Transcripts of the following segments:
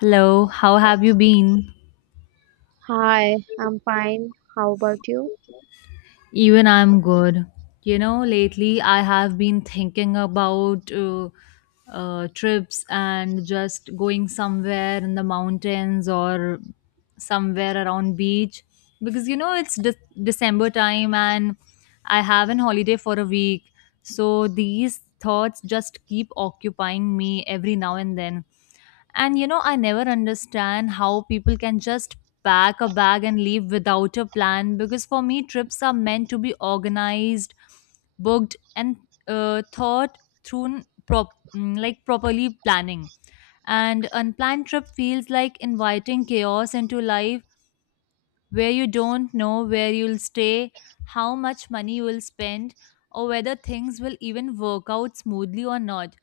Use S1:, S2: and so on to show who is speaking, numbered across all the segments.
S1: Hello, how have you been?
S2: Hi, I'm fine. How about you?
S1: Even I'm good. You know, lately I have been thinking about trips and just going somewhere in the mountains or somewhere around beach because you know it's December time and I have an holiday for a week. So these thoughts just keep occupying me every now and then. And you know, I never understand how people can just pack a bag and leave without a plan because for me, trips are meant to be organized, booked, and thought through like properly planning. And unplanned trip feels like inviting chaos into life where you don't know where you'll stay, how much money you will spend, or whether things will even work out smoothly or not.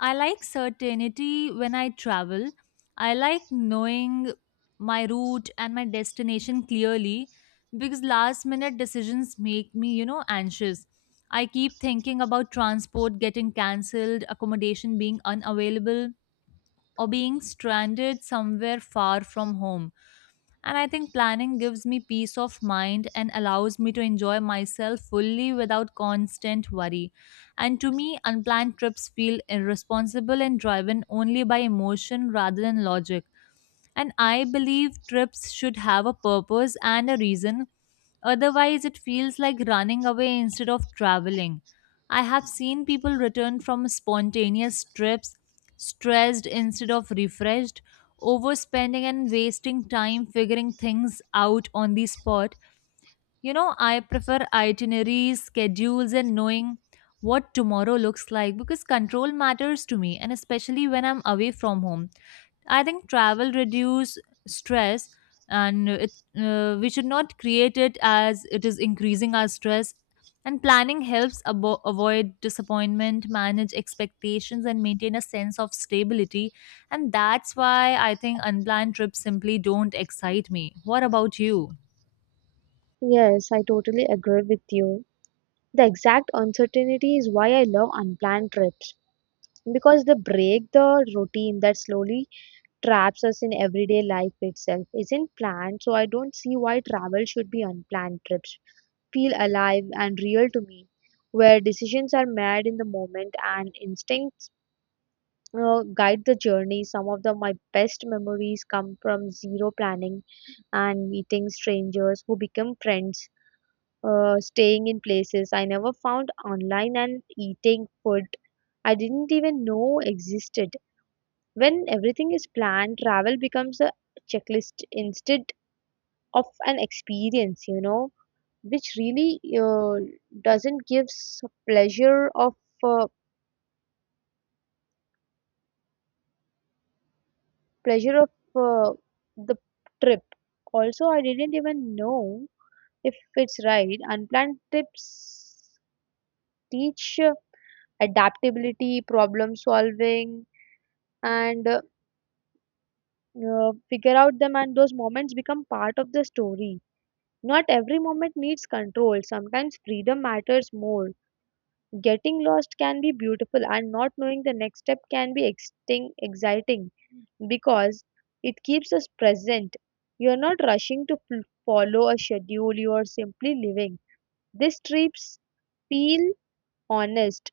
S1: I like certainty when I travel. I like knowing my route and my destination clearly because last minute decisions make me, you know, anxious. I keep thinking about transport getting cancelled, accommodation being unavailable, or being stranded somewhere far from home. And I think planning gives me peace of mind and allows me to enjoy myself fully without constant worry. And to me, unplanned trips feel irresponsible and driven only by emotion rather than logic. And I believe trips should have a purpose and a reason. Otherwise, it feels like running away instead of traveling. I have seen people return from spontaneous trips stressed instead of refreshed, overspending and wasting time figuring things out on the spot. You know, I prefer itineraries, schedules, and knowing what tomorrow looks like because control matters to me, and especially when I'm away from home. I think travel reduce stress, and it we should not create it as it is increasing our stress. And planning helps avoid disappointment, manage expectations, and maintain a sense of stability. And that's why I think unplanned trips simply don't excite me. What about you?
S2: Yes, I totally agree with you. The exact uncertainty is why I love unplanned trips because they break the routine that slowly traps us in everyday life itself. Isn't planned, so I don't see why travel should be unplanned trips. Feel alive and real to me, where decisions are made in the moment and instincts guide the journey. Some of the my best memories come from zero planning and meeting strangers who become friends, staying in places I never found online, and eating food I didn't even know existed. When everything is planned, travel becomes a checklist instead of an experience, which really doesn't give s- pleasure of uh, pleasure of uh, the trip. Also, I didn't even know if it's right. Unplanned trips teach adaptability, problem solving, and figure out them. And those moments become part of the story. Not every moment needs control. Sometimes freedom matters more. Getting lost can be beautiful, and not knowing the next step can be exciting because it keeps us present. You're not rushing to follow a schedule, you are simply living. These trips feel honest,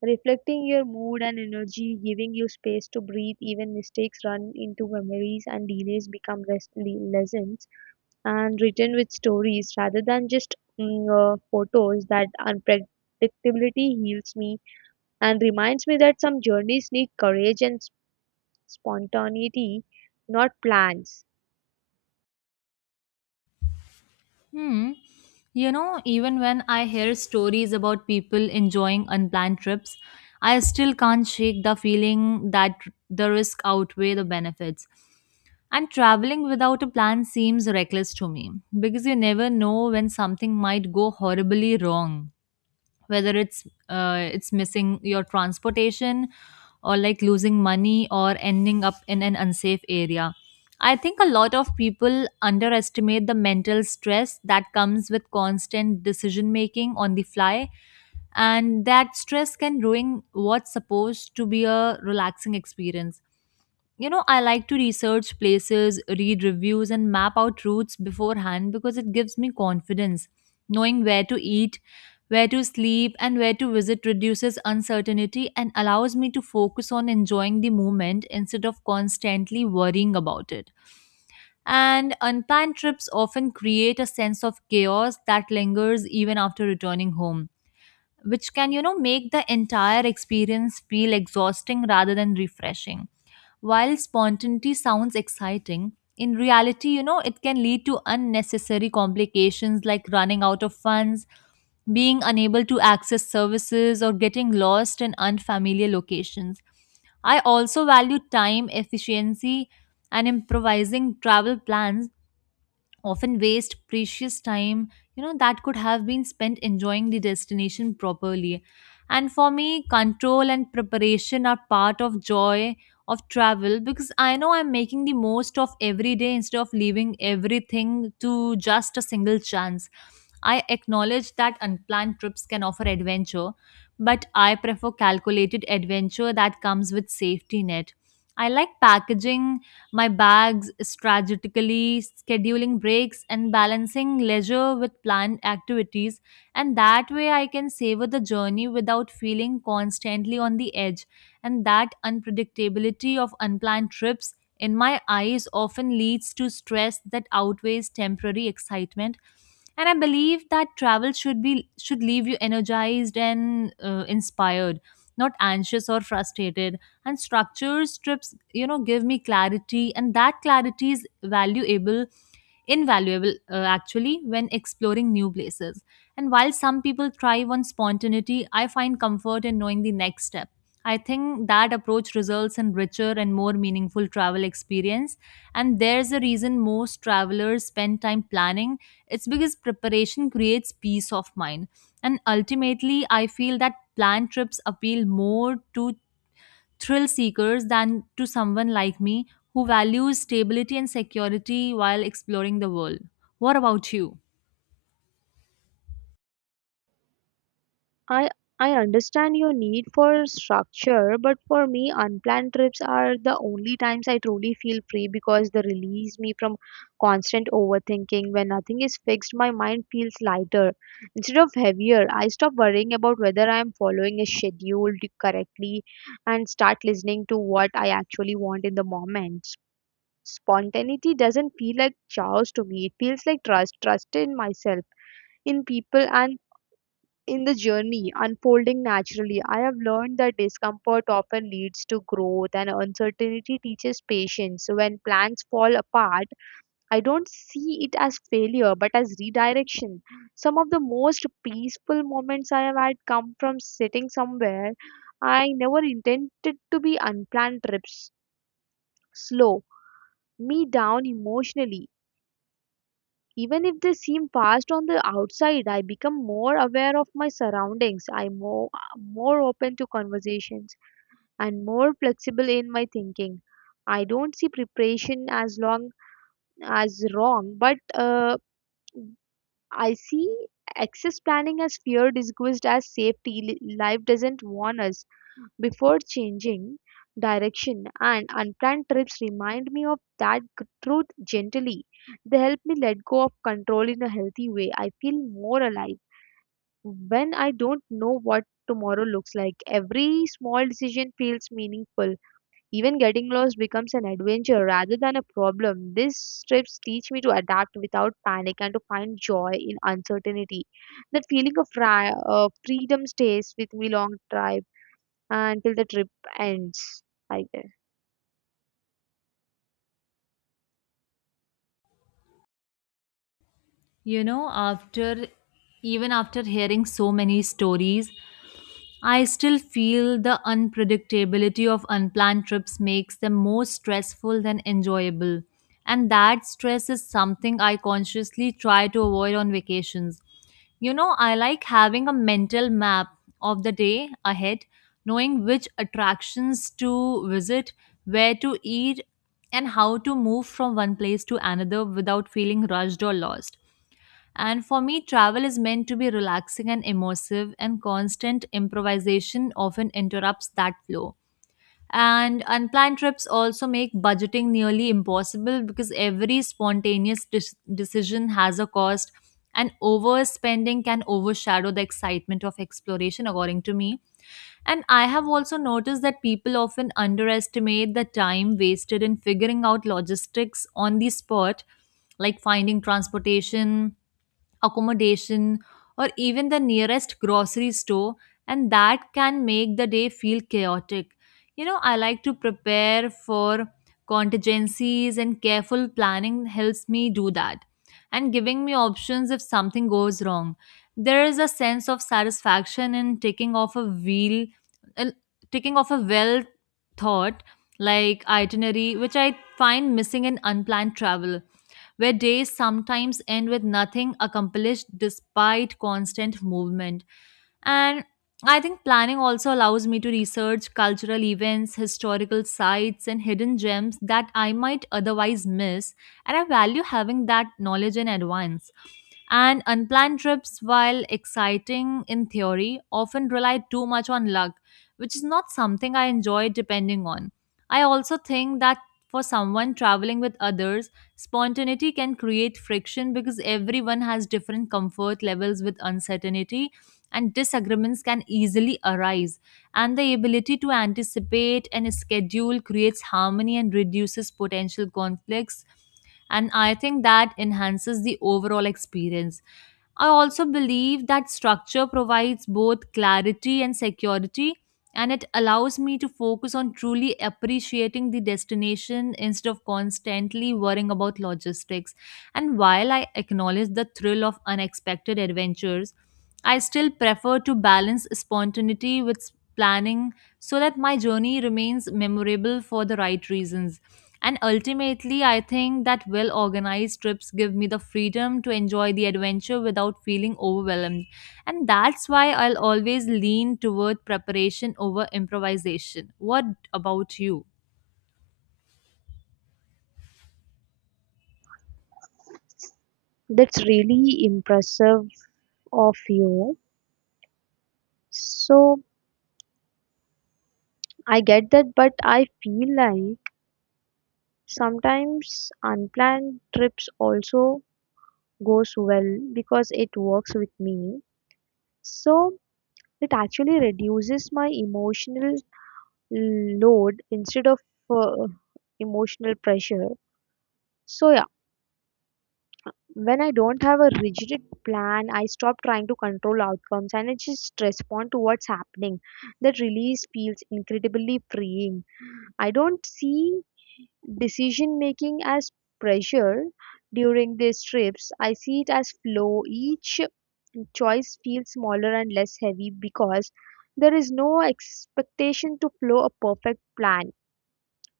S2: reflecting your mood and energy, giving you space to breathe. Even mistakes run into memories, and delays become lessons and written with stories rather than just photos. That unpredictability heals me and reminds me that some journeys need courage and spontaneity, not plans.
S1: Hmm. You know, even when I hear stories about people enjoying unplanned trips, I still can't shake the feeling that the risk outweigh the benefits. And traveling without a plan seems reckless to me because you never know when something might go horribly wrong, whether it's missing your transportation or like losing money or ending up in an unsafe area. I think a lot of people underestimate the mental stress that comes with constant decision making on the fly, and that stress can ruin what's supposed to be a relaxing experience. You know, I like to research places, read reviews, and map out routes beforehand because it gives me confidence. Knowing where to eat, where to sleep, and where to visit reduces uncertainty and allows me to focus on enjoying the moment instead of constantly worrying about it. And unplanned trips often create a sense of chaos that lingers even after returning home, which can, you know, make the entire experience feel exhausting rather than refreshing. While spontaneity sounds exciting, in reality, you know, it can lead to unnecessary complications like running out of funds, being unable to access services, or getting lost in unfamiliar locations. I also value time efficiency, and improvising travel plans often waste precious time, you know, that could have been spent enjoying the destination properly. And for me, control and preparation are part of joy of travel because I know I'm making the most of every day instead of leaving everything to just a single chance. I acknowledge that unplanned trips can offer adventure, but I prefer calculated adventure that comes with safety net. I like packaging my bags, strategically scheduling breaks, and balancing leisure with planned activities. And that way, I can savor the journey without feeling constantly on the edge. And that unpredictability of unplanned trips, in my eyes, often leads to stress that outweighs temporary excitement. And I believe that travel should be, should leave you energized and inspired, not anxious or frustrated. And structures trips, you know, give me clarity, and that clarity is valuable, invaluable, actually, when exploring new places. And while some people thrive on spontaneity, I find comfort in knowing the next step. I think that approach results in richer and more meaningful travel experience, and there's a reason most travelers spend time planning. It's because preparation creates peace of mind. And ultimately, I feel that planned trips appeal more to thrill seekers than to someone like me who values stability and security while exploring the world. What about you?
S2: I I understand your need for structure, but for me, unplanned trips are the only times I truly feel free because they release me from constant overthinking. When nothing is fixed, my mind feels lighter instead of heavier. I stop worrying about whether I am following a schedule correctly and start listening to what I actually want in the moment. Spontaneity doesn't feel like chaos to me. It feels like trust, trust in myself, in people, and in the journey unfolding naturally. I have learned that discomfort often leads to growth and uncertainty teaches patience. When plans fall apart, I don't see it as failure but as redirection. Some of the most peaceful moments I have had come from sitting somewhere I never intended to be. Unplanned trips slow me down emotionally. Even if they seem fast on the outside, I become more aware of my surroundings. I'm more open to conversations and more flexible in my thinking. I don't see preparation as long as wrong, but I see access planning as fear disguised as safety. Life doesn't warn us before changing direction, and unplanned trips remind me of that truth gently. They help me let go of control in a healthy way. I feel more alive when I don't know what tomorrow looks like. Every small decision feels meaningful. Even getting lost becomes an adventure rather than a problem. These trips teach me to adapt without panic and to find joy in uncertainty. That feeling of freedom stays with me long trip until the trip ends, I guess.
S1: You know, after, even after hearing so many stories, I still feel the unpredictability of unplanned trips makes them more stressful than enjoyable. And that stress is something I consciously try to avoid on vacations. You know, I like having a mental map of the day ahead, knowing which attractions to visit, where to eat, and how to move from one place to another without feeling rushed or lost. And for me, travel is meant to be relaxing and immersive, and constant improvisation often interrupts that flow. And unplanned trips also make budgeting nearly impossible because every spontaneous decision has a cost, and overspending can overshadow the excitement of exploration, according to me. And I have also noticed that people often underestimate the time wasted in figuring out logistics on the spot, like finding transportation, accommodation, or even the nearest grocery store, and that can make the day feel chaotic. You know, I like to prepare for contingencies, and careful planning helps me do that, and giving me options if something goes wrong. There is a sense of satisfaction in taking off a uh, taking off a well thought like itinerary, which I find missing in unplanned travel where days sometimes end with nothing accomplished despite constant movement. And I think planning also allows me to research cultural events, historical sites, and hidden gems that I might otherwise miss. And I value having that knowledge in advance. And unplanned trips, while exciting in theory, often rely too much on luck, which is not something I enjoy depending on. I also think that for someone traveling with others, spontaneity can create friction because everyone has different comfort levels with uncertainty, and disagreements can easily arise. And the ability to anticipate and schedule creates harmony and reduces potential conflicts. And I think that enhances the overall experience. I also believe that structure provides both clarity and security, and it allows me to focus on truly appreciating the destination instead of constantly worrying about logistics. And while I acknowledge the thrill of unexpected adventures, I still prefer to balance spontaneity with planning so that my journey remains memorable for the right reasons. And ultimately, I think that well organized trips give me the freedom to enjoy the adventure without feeling overwhelmed. And that's why I'll always lean toward preparation over improvisation. What about you?
S2: That's really impressive of you. So I get that, but I feel like sometimes unplanned trips also goes well because it works with me. So it actually reduces my emotional load instead of uh, emotional pressure. So, yeah, when I don't have a rigid plan, I stop trying to control outcomes and I just respond to what's happening. That release feels incredibly freeing. I don't see decision making as pressure during these trips. I see it as flow. Each choice feels smaller and less heavy because there is no expectation to flow a perfect plan.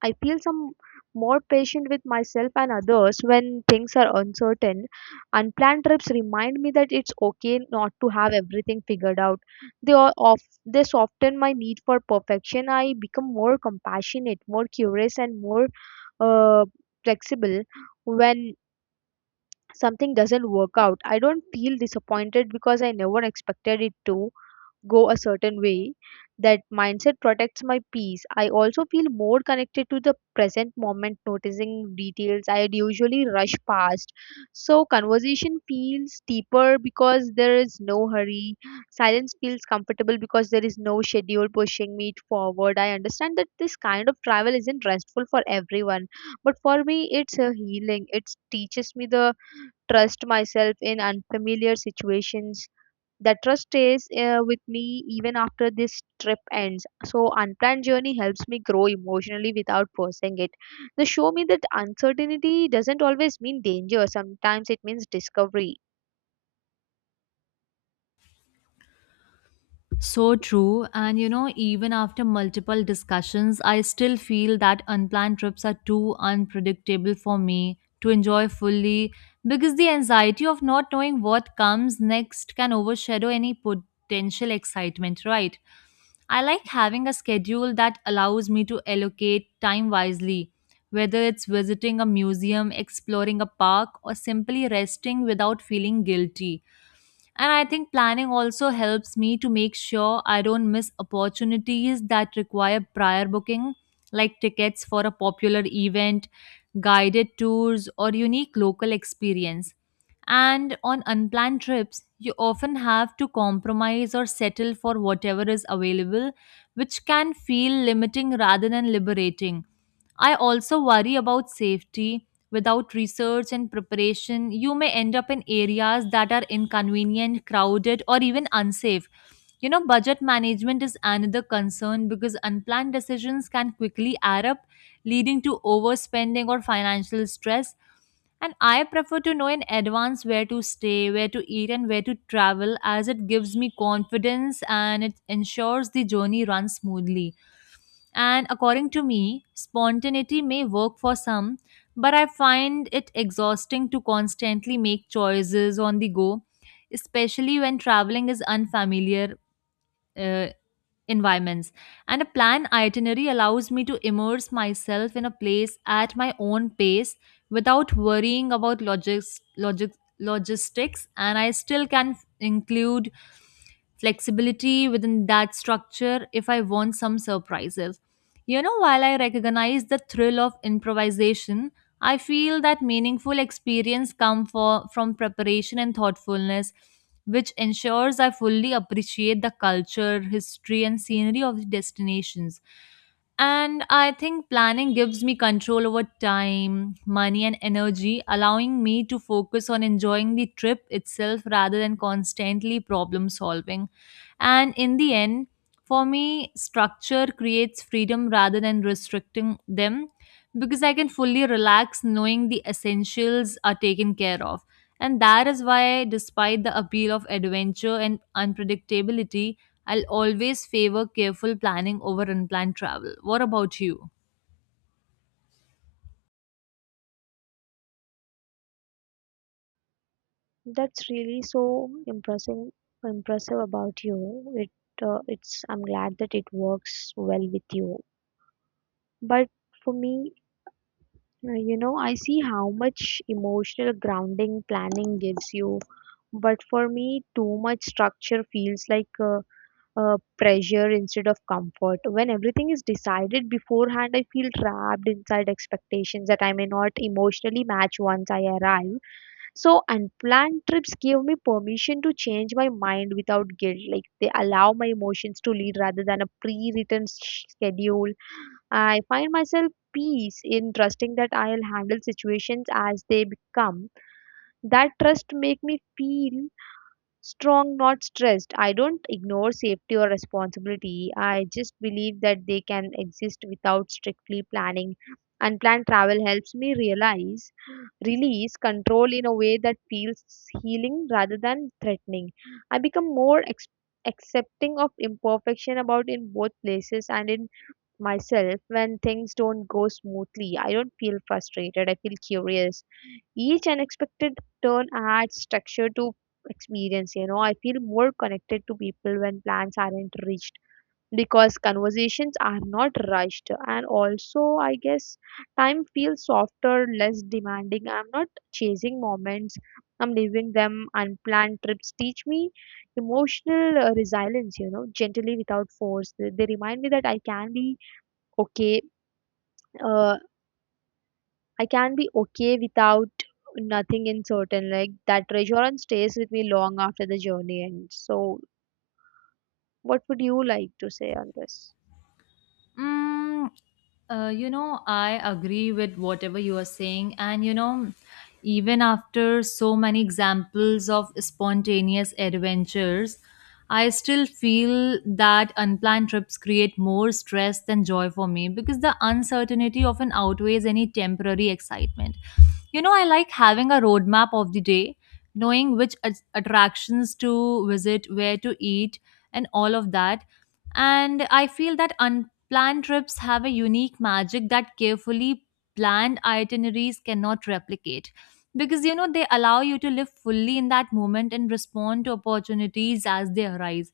S2: I feel some more patient with myself and others when things are uncertain. Unplanned trips remind me that it's okay not to have everything figured out. They are of They soften my need for perfection. I become more compassionate, more curious, and more uh, flexible when something doesn't work out. I don't feel disappointed because I never expected it to go a certain way. That mindset protects my peace. I also feel more connected to the present moment, noticing details I usually rush past. So conversation feels deeper because there is no hurry. Silence feels comfortable because there is no schedule pushing me forward. I understand that this kind of travel isn't restful for everyone, but for me it's a healing. It teaches me the trust myself in unfamiliar situations. That trust stays with me even after this trip ends. So unplanned journey helps me grow emotionally without forcing it. They show me that uncertainty doesn't always mean danger, sometimes it means discovery.
S1: So true. And you know, even after multiple discussions, I still feel that unplanned trips are too unpredictable for me to enjoy fully because the anxiety of not knowing what comes next can overshadow any potential excitement, right? I like having a schedule that allows me to allocate time wisely, whether it's visiting a museum, exploring a park, or simply resting without feeling guilty. And I think planning also helps me to make sure I don't miss opportunities that require prior booking, like tickets for a popular event, guided tours, or unique local experience. And on unplanned trips, you often have to compromise or settle for whatever is available, which can feel limiting rather than liberating. I also worry about safety. Without research and preparation, you may end up in areas that are inconvenient, crowded, or even unsafe. You know, budget management is another concern because unplanned decisions can quickly add up, leading to overspending or financial stress. And I prefer to know in advance where to stay, where to eat, and where to travel as it gives me confidence, and it ensures the journey runs smoothly. And according to me, spontaneity may work for some, but I find it exhausting to constantly make choices on the go, especially when traveling is unfamiliar uh, environments. And a planned itinerary allows me to immerse myself in a place at my own pace without worrying about logistics, and I still can include flexibility within that structure if I want some surprises. You know, while I recognize the thrill of improvisation, I feel that meaningful experience come from preparation and thoughtfulness, which ensures I fully appreciate the culture, history, and scenery of the destinations. And I think planning gives me control over time, money, and energy, allowing me to focus on enjoying the trip itself rather than constantly problem solving. And in the end, for me, structure creates freedom rather than restricting them because I can fully relax knowing the essentials are taken care of. And that is why, despite the appeal of adventure and unpredictability, I'll always favor careful planning over unplanned travel. What about you?
S2: That's really so impressive about you. It it's I'm glad that it works well with you. But for me, you know, I see how much emotional grounding planning gives you, but for me, too much structure feels like pressure instead of comfort. When everything is decided beforehand, I feel trapped inside expectations that I may not emotionally match once I arrive. So, unplanned trips give me permission to change my mind without guilt. Like, they allow my emotions to lead rather than a pre written schedule. I find myself peace in trusting that I'll handle situations as they become. That trust make me feel strong, not stressed. I don't ignore safety or responsibility. I just believe that they can exist without strictly planning. Unplanned travel helps me realize release control in a way that feels healing rather than threatening. I become more accepting of imperfection about in both places and in myself. When things don't go smoothly, I don't feel frustrated, I feel curious. Each unexpected turn adds structure to experience, you know. I feel more connected to people when plans aren't reached because conversations are not rushed, and also I guess time feels softer, less demanding. I'm not chasing moments. I'm leaving them. Unplanned trips teach me emotional resilience, you know, gently without force. They remind me that I can be okay, uh, without nothing in certain. Like, that reassurance stays with me long after the journey ends. So what would you like to say on this?
S1: Mm, you know, I agree with whatever you are saying. And, you know, even after so many examples of spontaneous adventures, I still feel that unplanned trips create more stress than joy for me because the uncertainty often outweighs any temporary excitement. You know, I like having a roadmap of the day, knowing which attractions to visit, where to eat, and all of that, and I feel that planned trips have a unique magic that carefully planned itineraries cannot replicate because, you know, they allow you to live fully in that moment and respond to opportunities as they arise.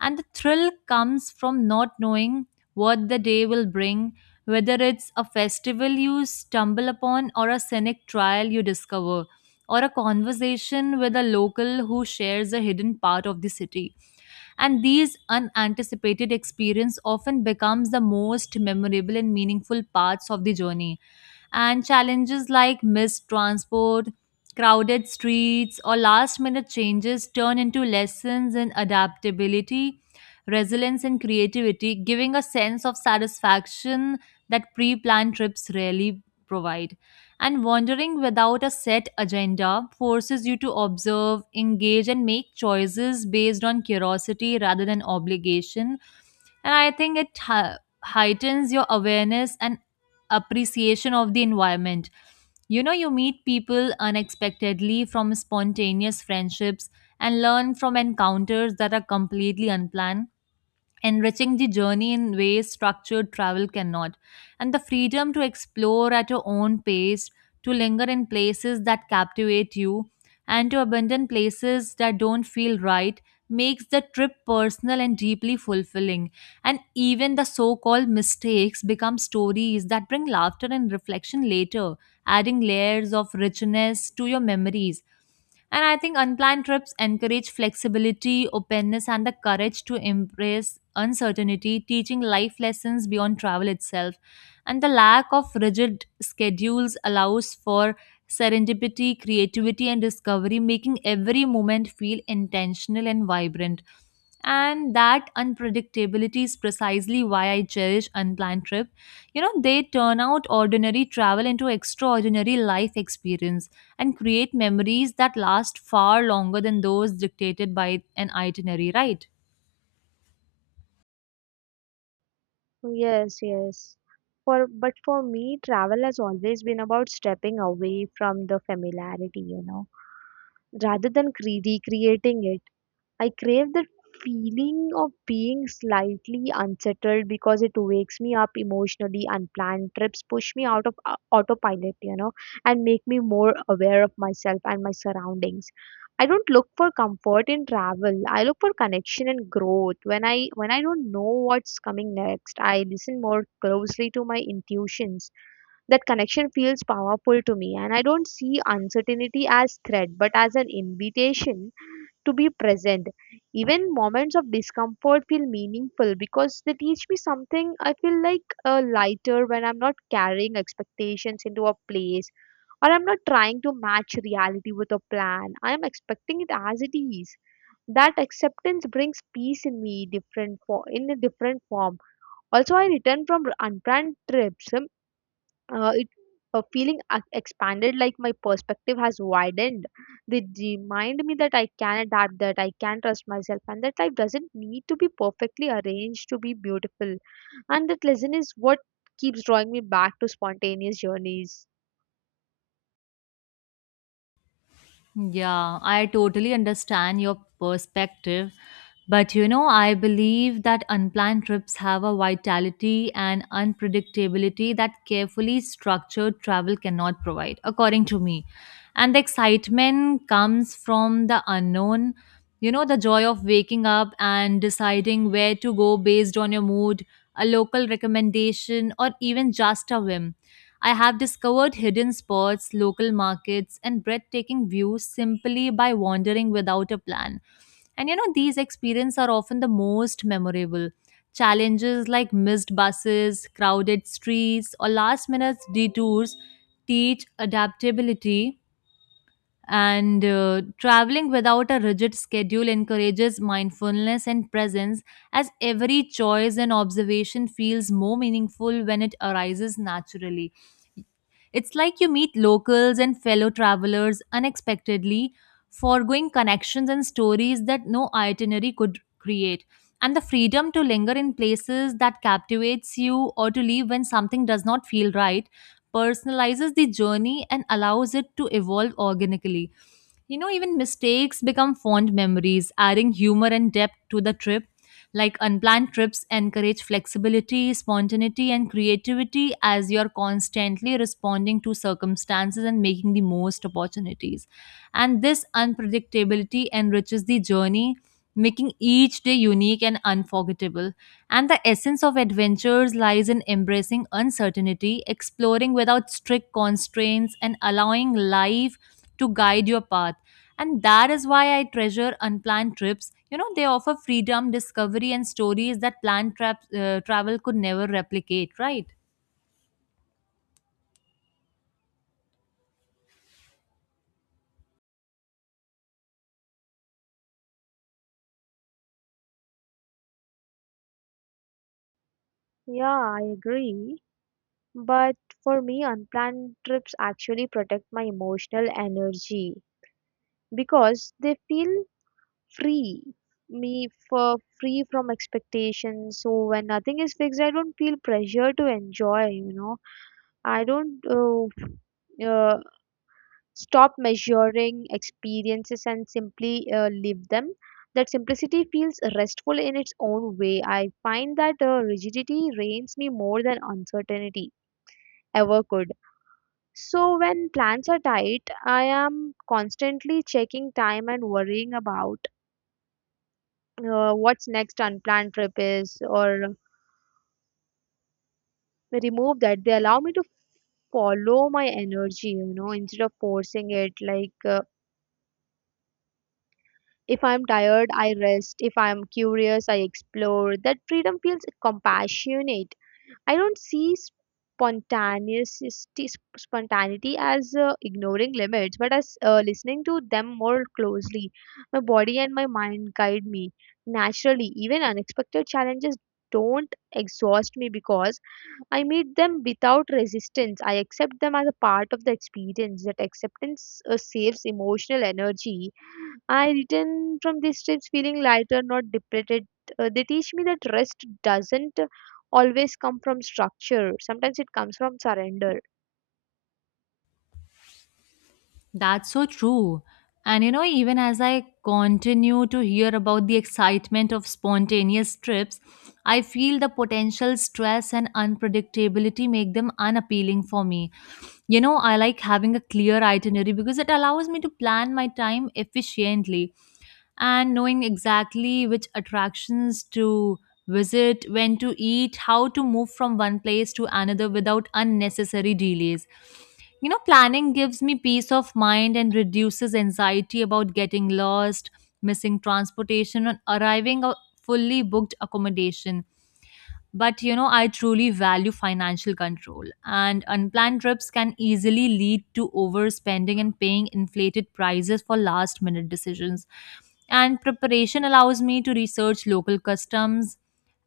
S1: And the thrill comes from not knowing what the day will bring, whether it's a festival you stumble upon or a scenic trial you discover or a conversation with a local who shares a hidden part of the city, and these unanticipated experience often becomes the most memorable and meaningful parts of the journey. And challenges like missed transport, crowded streets, or last minute changes turn into lessons in adaptability, resilience, and creativity, giving a sense of satisfaction that pre planned trips rarely provide. And wandering without a set agenda forces you to observe, engage, and make choices based on curiosity rather than obligation. And I think it heightens your awareness and appreciation of the environment. You know, you meet people unexpectedly from spontaneous friendships and learn from encounters that are completely unplanned, enriching the journey in ways structured travel cannot. And the freedom to explore at your own pace, to linger in places that captivate you, and to abandon places that don't feel right makes the trip personal and deeply fulfilling. And even the so called mistakes become stories that bring laughter and reflection later, adding layers of richness to your memories. And I think unplanned trips encourage flexibility, openness, and the courage to embrace uncertainty, teaching life lessons beyond travel itself. And the lack of rigid schedules allows for serendipity, creativity, and discovery, making every moment feel intentional and vibrant. And that unpredictability is precisely why I cherish unplanned trip. You know, they turn out ordinary travel into extraordinary life experience and create memories that last far longer than those dictated by an itinerary, right?
S2: Yes, yes. For But for me, travel has always been about stepping away from the familiarity, you know, rather than cre recreating it. I crave that feeling of being slightly unsettled because it wakes me up emotionally. Unplanned trips push me out of autopilot, you know, and make me more aware of myself and my surroundings. I don't look for comfort in travel. I look for connection and growth. When I don't know what's coming next, I listen more closely to my intuitions. That connection feels powerful to me, and I don't see uncertainty as threat but as an invitation to be present. Even moments of discomfort feel meaningful because they teach me something. I feel like lighter when I'm not carrying expectations into a place or I'm not trying to match reality with a plan. I am expecting it as it is. That acceptance brings peace in me different for in a different form. Also, I return from unplanned trips it feeling expanded, like my perspective has widened. They remind me that I can adapt, that I can trust myself, and that life doesn't need to be perfectly arranged to be beautiful. And that lesson is what keeps drawing me back to spontaneous journeys.
S1: Yeah, I totally understand your perspective. But, you know, I believe that unplanned trips have a vitality and unpredictability that carefully structured travel cannot provide, according to me. And the excitement comes from the unknown. You know, the joy of waking up and deciding where to go based on your mood, a local recommendation, or even just a whim. I have discovered hidden spots, local markets, and breathtaking views simply by wandering without a plan. And, you know, these experiences are often the most memorable. Challenges like missed buses, crowded streets, or last minute detours teach adaptability. And traveling without a rigid schedule encourages mindfulness and presence, as every choice and observation feels more meaningful when it arises naturally. It's like you meet locals and fellow travelers unexpectedly, foregoing connections and stories that no itinerary could create. And the freedom to linger in places that captivates you or to leave when something does not feel right personalizes the journey and allows it to evolve organically. You know, even mistakes become fond memories, adding humor and depth to the trip, like unplanned trips encourage flexibility, spontaneity, and creativity as you're constantly responding to circumstances and making the most opportunities. And this unpredictability enriches the journey, making each day unique and unforgettable. And the essence of adventures lies in embracing uncertainty, exploring without strict constraints, and allowing life to guide your path, and that is why I treasure unplanned trips. You know, they offer freedom, discovery, and stories that travel could never replicate, right?
S2: Yeah, I agree, but for me unplanned trips actually protect my emotional energy because they feel free me for free from expectations. So when nothing is fixed I don't feel pressure to enjoy, you know. I don't uh, stop measuring experiences and simply live them. That simplicity feels restful in its own way. I find that rigidity reigns me more than uncertainty ever could. So when plans are tight, I am constantly checking time and worrying about what's next. Unplanned trip is or remove that. They allow me to follow my energy, you know, instead of forcing it. Like, if I'm tired I rest, if I'm curious I explore. That freedom feels compassionate. I don't see spontaneity spontaneity as ignoring limits, but as listening to them more closely. My body and my mind guide me naturally. Even unexpected challenges don't exhaust me because I meet them without resistance. I accept them as a part of the experience. That acceptance saves emotional energy. I return from these trips feeling lighter, not depleted. They teach me that rest doesn't always come from structure. Sometimes it comes from surrender.
S1: That's so true. And, you know, even as I continue to hear about the excitement of spontaneous trips, I feel the potential stress and unpredictability make them unappealing for me. You know, I like having a clear itinerary because it allows me to plan my time efficiently and knowing exactly which attractions to visit, when to eat, how to move from one place to another without unnecessary delays. You know, planning gives me peace of mind and reduces anxiety about getting lost, missing transportation, and arriving at fully booked accommodation. But, you know, I truly value financial control, and unplanned trips can easily lead to overspending and paying inflated prices for last minute decisions. And preparation allows me to research local customs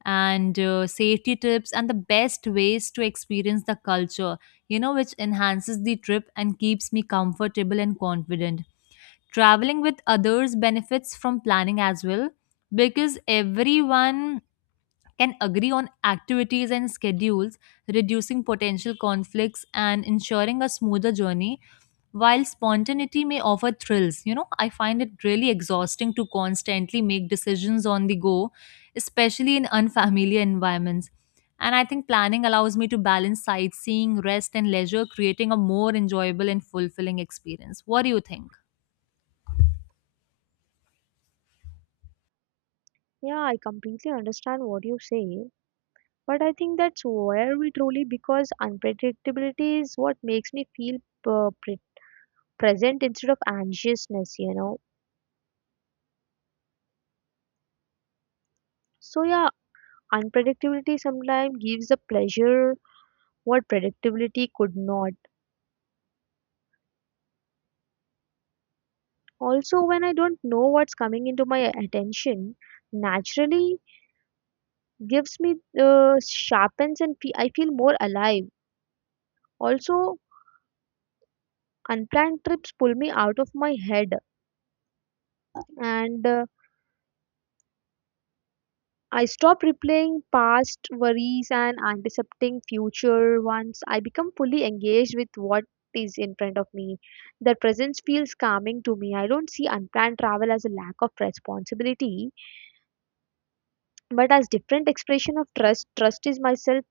S1: and safety tips and the best ways to experience the culture, you know, which enhances the trip and keeps me comfortable and confident. Traveling with others benefits from planning as well because everyone can agree on activities and schedules, reducing potential conflicts and ensuring a smoother journey. While spontaneity may offer thrills, you know, I find it really exhausting to constantly make decisions on the go, especially in unfamiliar environments. And I think planning allows me to balance sightseeing, rest, and leisure, creating a more enjoyable and fulfilling experience. What do you think?
S2: Yeah, I completely understand what you say. But I think that's where we truly, because unpredictability is what makes me feel uh, pre- present instead of anxiousness, you know. So, yeah, unpredictability sometimes gives a pleasure what predictability could not. Also, when I don't know what's coming into my attention, naturally gives me sharpens and I feel more alive. Also, unplanned trips pull me out of my head, and I stopped replaying past worries and anticipating future ones. I become fully engaged with what is in front of me. The presence feels calming to me. I don't see unplanned travel as a lack of responsibility, but as different expression of trust. Trust is myself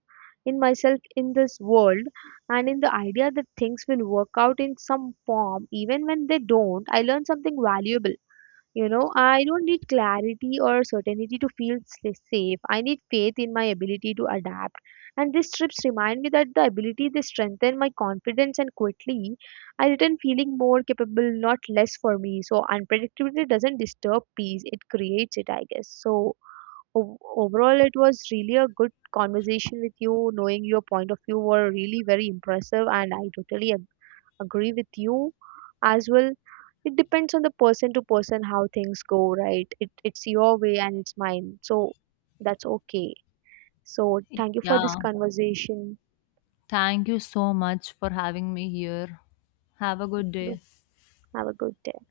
S2: in myself in this world and in the idea that things will work out in some form. Even when they don't, I learn something valuable, you know. I don't need clarity or certainty to feel safe. I need faith in my ability to adapt. And these trips remind me that the ability they strengthen my confidence, and quickly I return feeling more capable, not less for me. So unpredictability doesn't disturb peace, it creates it, I guess. So overall it was really a good conversation with you. Knowing your point of view were really very impressive and I totally agree with you as well. It depends on the person to person how things go, right? It's your way and it's mine, so that's okay. So thank you for this
S1: Yeah.
S2: conversation.
S1: Thank you so much for having me here. Have a good day.
S2: Have a good day.